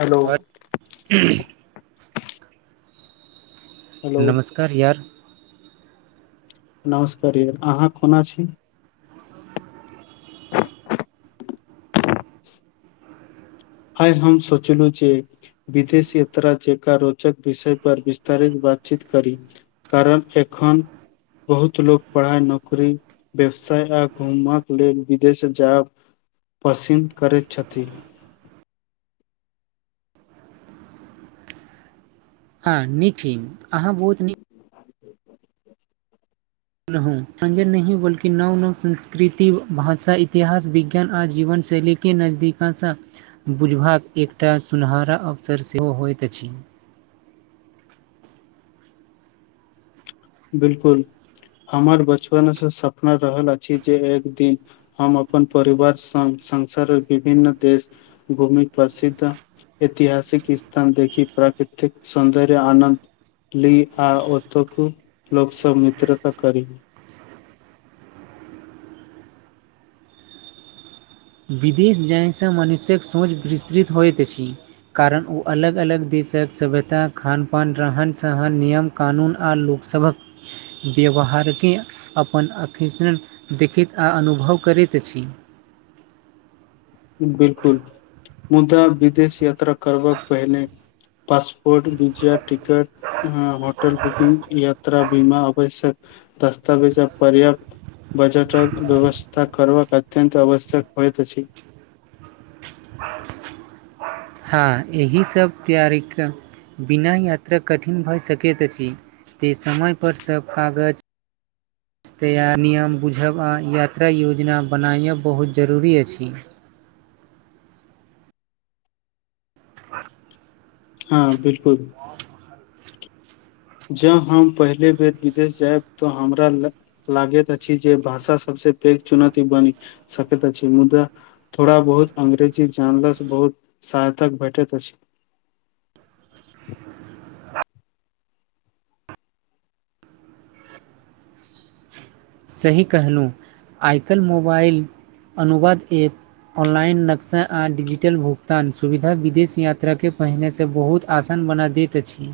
Hello आ [unintelligible] hello नमस्कार यार नमस्कार य अहाँ कोना छी आइ हम सोचलहुँ जे विदेश यात्रा जेका रोचक विषय पर विस्तारित बातचीत करी कारण एखन बहुत लोकग परहाइ नौकरी व्यवसाय आ घूमक लेल विदेश जाय पसीन करैत छथी ह नीक ह अहाँ बहुत नीक रहू मञजन नहि बल्कि नव नव संस्कृति भाषा इतिहास विज्ञान आ जीवन शैली के नजदीका बुझबाक एकटा सुनहरा अवसर सेहो होइत अछि बिल्कुल हमर बचपने सँ सपना रहल अछि जे एक दिन हम अपन परिवार संग संसार विभिन्न देश घूमि प्रसिद्ध ऐतिहासिक स्थान देखि प्राकृतिक सौन्दर्य आनन्द ली आ ओतको लोक सब मित्रता करी विदेश जाहिसँ मनुष्य कऽ सोच विस्तृत होइत अछि। कारण ओ अलग अलग दिशेकऽ सभ्यता खान पिन रहन सहन नियम। कानून आर लोकसभकऽ व्यवहार के अपन अकण देखैत आ अनुभव करैत अछि। बिल्कूल, मुदा विदेश यात्रा करब पहिने पासपोर्ट विजा टिकट ह, होटल बुकिंग यात्रा बीमा आवश्यक दस्तावेज पर्याप्त। बजट कऽ व्यवस्था करबाक अत्यत आवश्यक होइत अछि। हँ, एहि सभ तैयारीके बिनी यात्रा कठिन भऽ सकैत अछि। तऽ समय पर सभ कागज। [inaudible] नियम बुझब आ यात्रा योजना बनायब बहुत जरूरी अछि। हँ, बिल्कुल। ज हम पहिले बेर विदेश जायब तऽ हमरा लग। लागैत अछि, जे भाषा सभसँ पैघ चुनौती बनि सकैत अछि मुदा। थोड़ा बहुत अंग्रेजी जानल सँ बहुत सहायतक भेटैत अछि। सही कहलहुँ आइ काल्हि मोबाइल अनुवाद ऐप। ऑनलाइन नक्शा आ डिजिटल भुगतान सुविधा विदेश यात्राके पहिनेसे बहुत। आसन बना दैत अछि।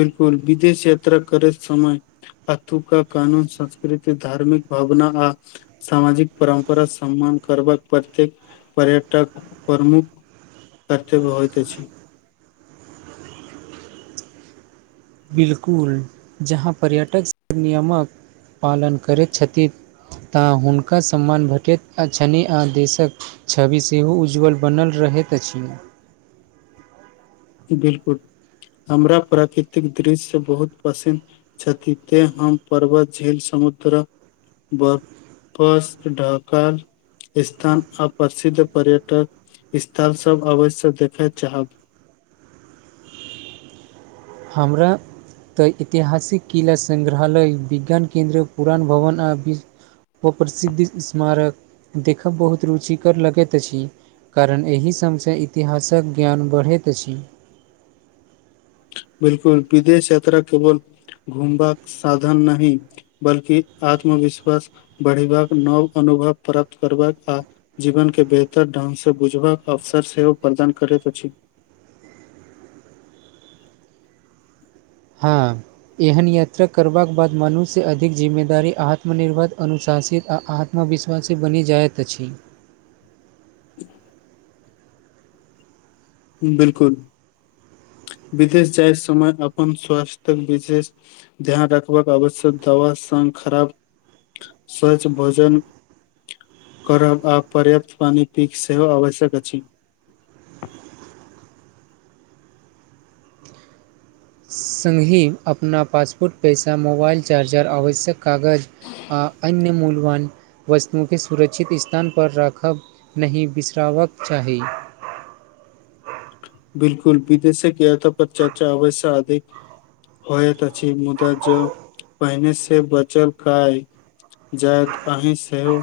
बिल्कूल विदेश यात्रा करे समय। अतुका कानून संस्कृति धार्मिक भावना आ। सामाजिक परम्परा समान करबाक प्रत्येक पर्यटक प्रमुख। कर्तव्य होइत अछि। बिल्कुल जहाँ पर्यटक सभ नियमक पालन करैत छथि। तऽ हुनका समान भेटैत अछि न आ देशक। छवि सेहो उज्ज्वल बनल रहैत अछि। बिल्कूल हमरा प्राकृतिक दृश्य बहुत पसन्द। छथि ते हम पर्वत झील समुद्र बर। पस्त ढक। स्थान आ प्रसिद्ध पर्यटक स्थल सभ अवश्य देखय चाहब। हमरा। तऽ ऐतिहासि कऽ किला संगग्रहालय विज्ञान केन्द्र पुरान भवन आ। ओ प्रसिद्ध स्मारकऽ देखब बहुत रुचिकर लगैत अछि। कारण एहि सभसँ इतिहासकऽ ज्ञान बढ़ैत अछि। बिल्कूल विदेश यात्रा केवल घुमबाक साधन नहि। बल्कि आत्म विश्वास बढ़ेबाक नव अनुभव प्राप्त करबाक आ जीवनके बेहतर ढंग से बुझबाक अवसर सेहो प्रदान करैत अछि। हँ। एहन यात्रा करबाकऽ बाद मनुष्य अधिक जिम्मेदारी आत्मनिर्भर अनुशासित आ। विश्वासी बनि जाइत अछि। [inaudible] बिल्कूल। विदेश जाय समय अपन स्वास्थकऽ विशेष। ध्यान रखबाक आवश्यक दवा संघ खराब। सवाच भजन। करब आ पर्यप्त पानि पीक सेहो आवश्यक अछि सङ्गहि अपना पासपोर्ट पैसा मोबाइल चार्जर आवश्यक कागज आ अन्य मूलवान वस्तुं के सुरक्षित स्थान पर राखब नहि बिसरावक चाही बिलकुल विदेशक या त पर चा चावैस आधिक होयत अछि मुदा जो पहिने से बचल काय जायत अहीँ सेहो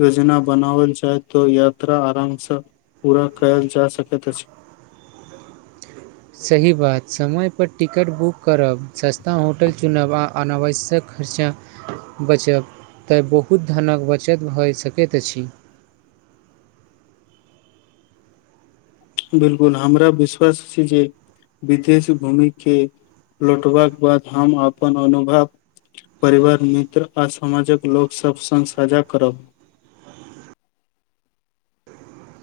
योजना बनावल जाय तो यात्रा आराम स पूरा कयल जा सकैत अछि सही बात समयपर टिकट बुक करब सस्ता होटल चुनब आ अनावश्यक खर्चा बचब तऽ बहुत धनक बचत भऽ सकैत अछि बिलकुल हमरा विश्वास छै जे वितेश भूमि के लौटबाक बाद हम अपन अनुभव परिवार मित्र आ समाजक लोक सब सङ्ग साझा करब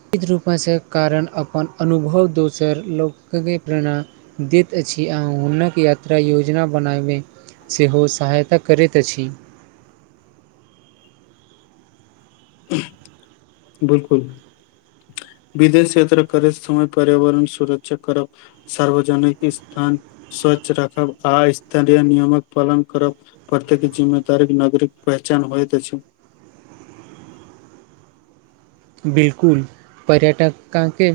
श्चित रूपासँ कारण अपन अनुभव दोसर लोकके प्रेरणा दैत अछि आहुँ हुनक यात्रा योजना बनाबे सेहो सहायता करैत अछि बिलकुल विदेश यात्रा करैत समय पर्यावरण सुरक्षा करब सार्वजनिक ईस्थान स्वच्छ रखब आ स्थानय नियमक पालन करब प्रतेक जिम्मेदारीक नगरिक पहचान होइ त अछी बिलकुल पर्यटकके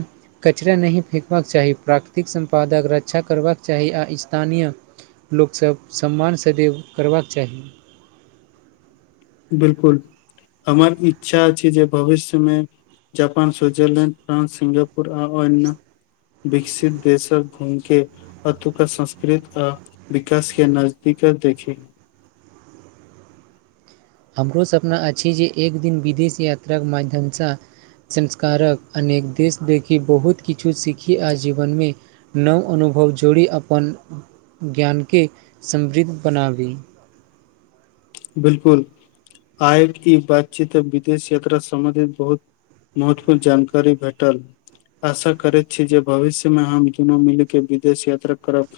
कचरा नहि फेेकबाक चाही प्राकृतिक सम्पादक रक्षा करबाक चाही आ स्थानीय लोकसभ सम्मान स देव करबाक चाही बिल्कुल हमर इच्छा छै जे भविष्यमे जापान सु [unintelligible] वजरलैंड फ्रान्स सि्गापुर आ अयना विकसित देशर घूमिके अतुका संस्कृत आ विकास के नजदीक अछी हमरो सपना अछि जे एक दिन विदेश यात्राके माध्यमसँ संस्कारक अनेक देश देखी बहुत किछु सीखी आ जीवनमे नव अनुभव जोड़ि अपन ज्ञानकेँ समृद्ध बनाबी बिलकुल आय ई बैतचीत विदेश यात्रा सम्बन्धित बहुत महत्वपूर्ण जानकारी भेटल आशा करैत छी जे भविष्यमे हम दुनू मिल के विदेश यात्रा करब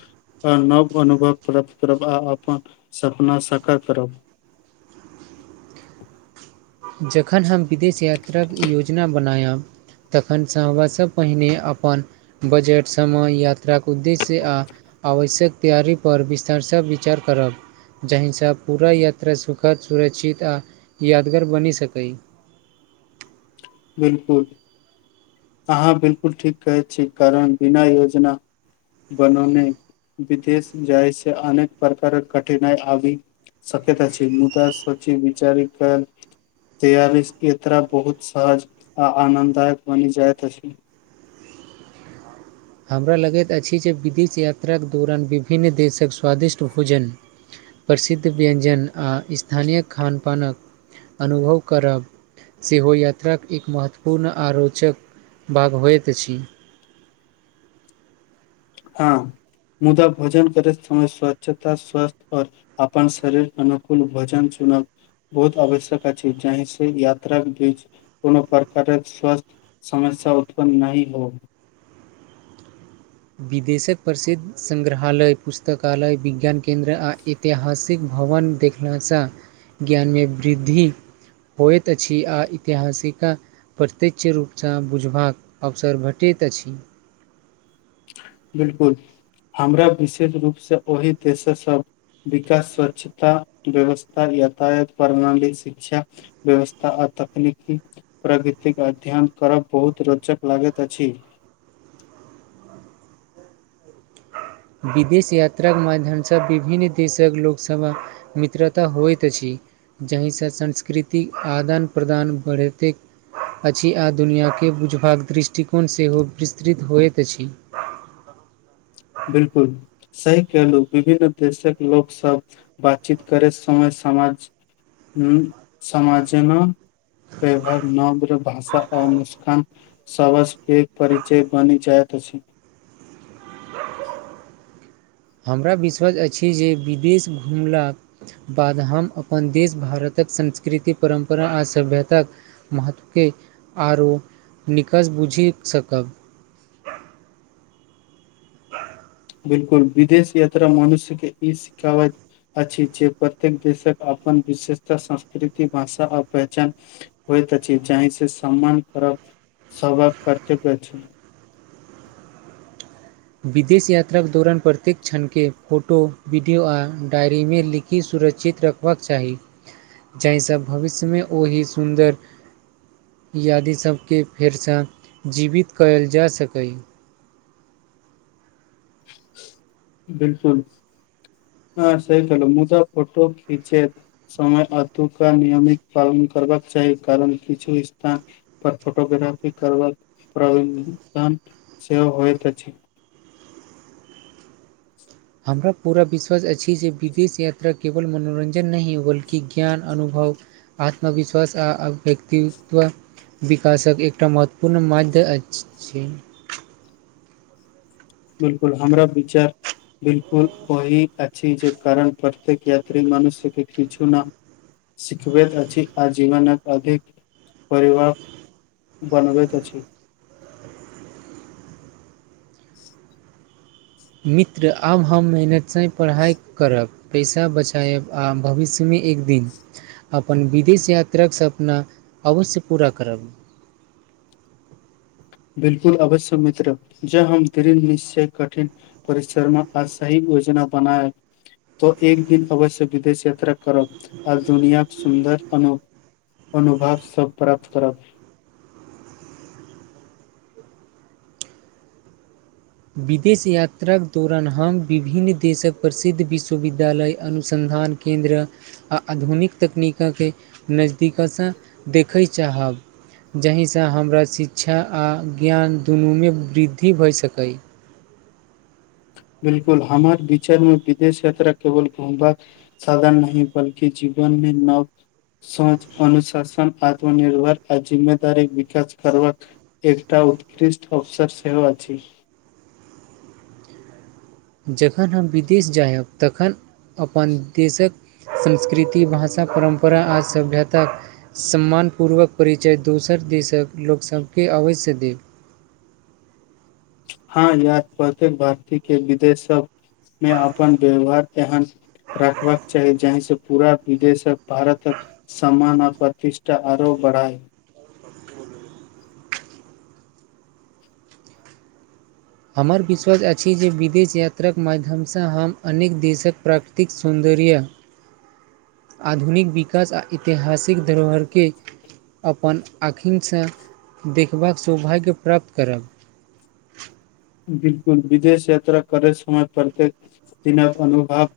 आ नव अनुभव प्रप्त करब आ अपन सपना सकत करब जखन हम विदेश यात्राक योजना बनायब तखनसँ हमासँ पहिने अपन बजट समय यात्राक उद्देश्य आ आवश्यक तैयारीपर विस्तारसँ विचार करब जाहिसँ पूरा यात्रा सुखद सुरक्षित आ यादगर बनि सकय बिलकुल अहाँ बिलकुल ठीक कहै छी कारण बिना योजना बनने विदेश जाइ छै अनेक प्रकारक कठिनाइ आबी सक्यत अछी मुदा सची विचारिक तयरि इतरा बहुत सहज आ आनन्ददायक बनि जाइत त अछि हमरा लगैत अछि जे विदेश यात्राक दुरान विभिन्न देशक स्वादिष्ट भोजन प्रसिद्ध व्यञ्जन आ ईस्थानीय खानपानक अनुभव करब सेहो यात्राक एक महत्वपूर्ण आ रोचक भाग होइत अछि हँ मुदा भोजन करैत समय स्वच्छता स्वस्थ आओर अपन शरीर क अनुकूल भोजन चुनब बहुत आवश्यक अछि जाहि से यात्राक बीच कोनो प्रकारक स्वस्थ समस्या उत्पन्न नहि हो विदेशक प्रसिद्ध संग्रहालय पुस्तकालय विज्ञान केन्द्र आ एक ऐतिहासिक भवन देखलासँ ज्ञानमे वृद्धि होइत अछि आ ऐतिहासिका प्रत्यक्ष रूपसँ बुझबाक अवसर भेटैत अछि बिल्कुल हमरा विशेष रूपसँ ओहि देश सभ विकास स्वच्छता व्यवस्था यातायात प्रणाली शिक्षा व्यवस्था आ तकनीकी प्रकृतिक अध्ययन करब बहुत रोचक लागैत अछि विदेश यात्राके माध्यमसँ विभिन्न देशक लोकसभ मित्रता होइत अछि जहिसँ संस्कृतिक आदान प्रदान बढ़ेतै अछि आ दुनिया के बुझबाक दृष्टिकोण सेहो विस्तृत होइत अछि बिल्कुल सही केहलु विभिन्न देशक लोक सब बातचीत करे समय समाज हु समाज जेना व नब भाषा आ मुस्कान सवस के परिचय बनि जाइत अछि [inaudible] हमरा विश्वज अछि जे विदेश घुमलाह बाद हम अपन देश भारतक संस्कृति परम्परा आ सभ्यताक महत्वके आरो निकस बुझि सकब बिल्कुल विदेश यात्रा मनुष्य के ई सिखावत अछि जे प्रत्येक देशक अपन विशेषता संस्कृति भाषा आ पहचान होइत अछि जाहिसे सम्मान [unintelligible] कर्तव्य अछि। विदेश यात्राक दौरान प्रत्येक क्षणके फोटो वीडियो आ डायरीमे लिखि सुरक्षित र हेबाक चाही जाहिसँ भविष्यमे ओही सुन्दर इऽ आदि सब के फेर सँ जीवित करल जा सकै बिल्कुल हँ सही कहलु मुदा फोटो खीचे समय अतुका नियमित पालन कर बाक चाही कारण किछु स्थान पर फोटोग्राफी करबा प प्रमाण सेहो होइत अछि हमरा पूरा विश्वास अछि जे विदेश यात्रा केवल मनोरंजन नहि हो बल्कि ज्ञान अनुभव आत्मविश्वास आ व्यक्तित्व विकास कऽ एक्टा महत्वपूर्ण मध्य अछि बिल्कुल हमरा विचार बिल्कुल ओहि अछि जे कारण पत्येक यात्री मनुष्यके किछु न सिखबैत अछि आ जीवनक अधिक परिवाह बनबैत अछि [inaudible] मित्र आब हम मेहनतसँ पढ़ाइ करब पैसा बचायब आ भविष्य में एक दिन अपन विदेश यात्रा कऽ सपना अवश्य पूरा करब बिल्कुल अवश्य मित्र ज हम द निशय कठिन परिसरमे आ सही योजना बनाए तो एक दिन अवश्य विदेश यात्रा करब आर दुनिया सुन्दर अनुप अनुभव सब प्राप्त करब विदेश यात्राक दौरान हम विभिन्न देशक प्रसिद्ध विश्वविद्यालय अनुसन्धान केन्द्र आ आधुनिक तकनीक के नजदीक सँ देखय चाहब जाहिसँ हमरा शिक्षा आ ज्ञान दुनूमे वृद्धि भऽ सकै बिल्कुल हमारे विचार मे विदेश यात्रा केवल घूमबा साधन नहि बल्कि जीवनमे नव सझ अनुशासन आत्मनिर्भर आ जिम्मेदारी विकास करवा एकटा उत्कृष्ट अवसर सेहो अछि जखन हम विदेश जायब तखन अपन देशक संस्कृति भाषा परम्परा आ सभ्यताक सम्मानपूर्वक परिचय दोसर देशक लोकसभकेँ अवश्य देब। हँ यार प्रत्येक भारतीय के विदेश सबमे अपन व्यवहार एहन रखबाक चाही जहिसँ पूरा विदेश भारतक समान आ प्रतिष्ठा आरो बरहाई हमर विश्वास अछि जे विदेश यात्राक माध्यमसँ हम अनेक देशक प्राकृतिक सौन्दर्य आधुनिक विकास आ ऐतिहासिक धरोहरकेँ अपन अखीनसँ देखबाक सौभाग्य प्राप्त करब बिलकुल विदेश यात्रा करे समय प्रत्येक दिनक अनुभव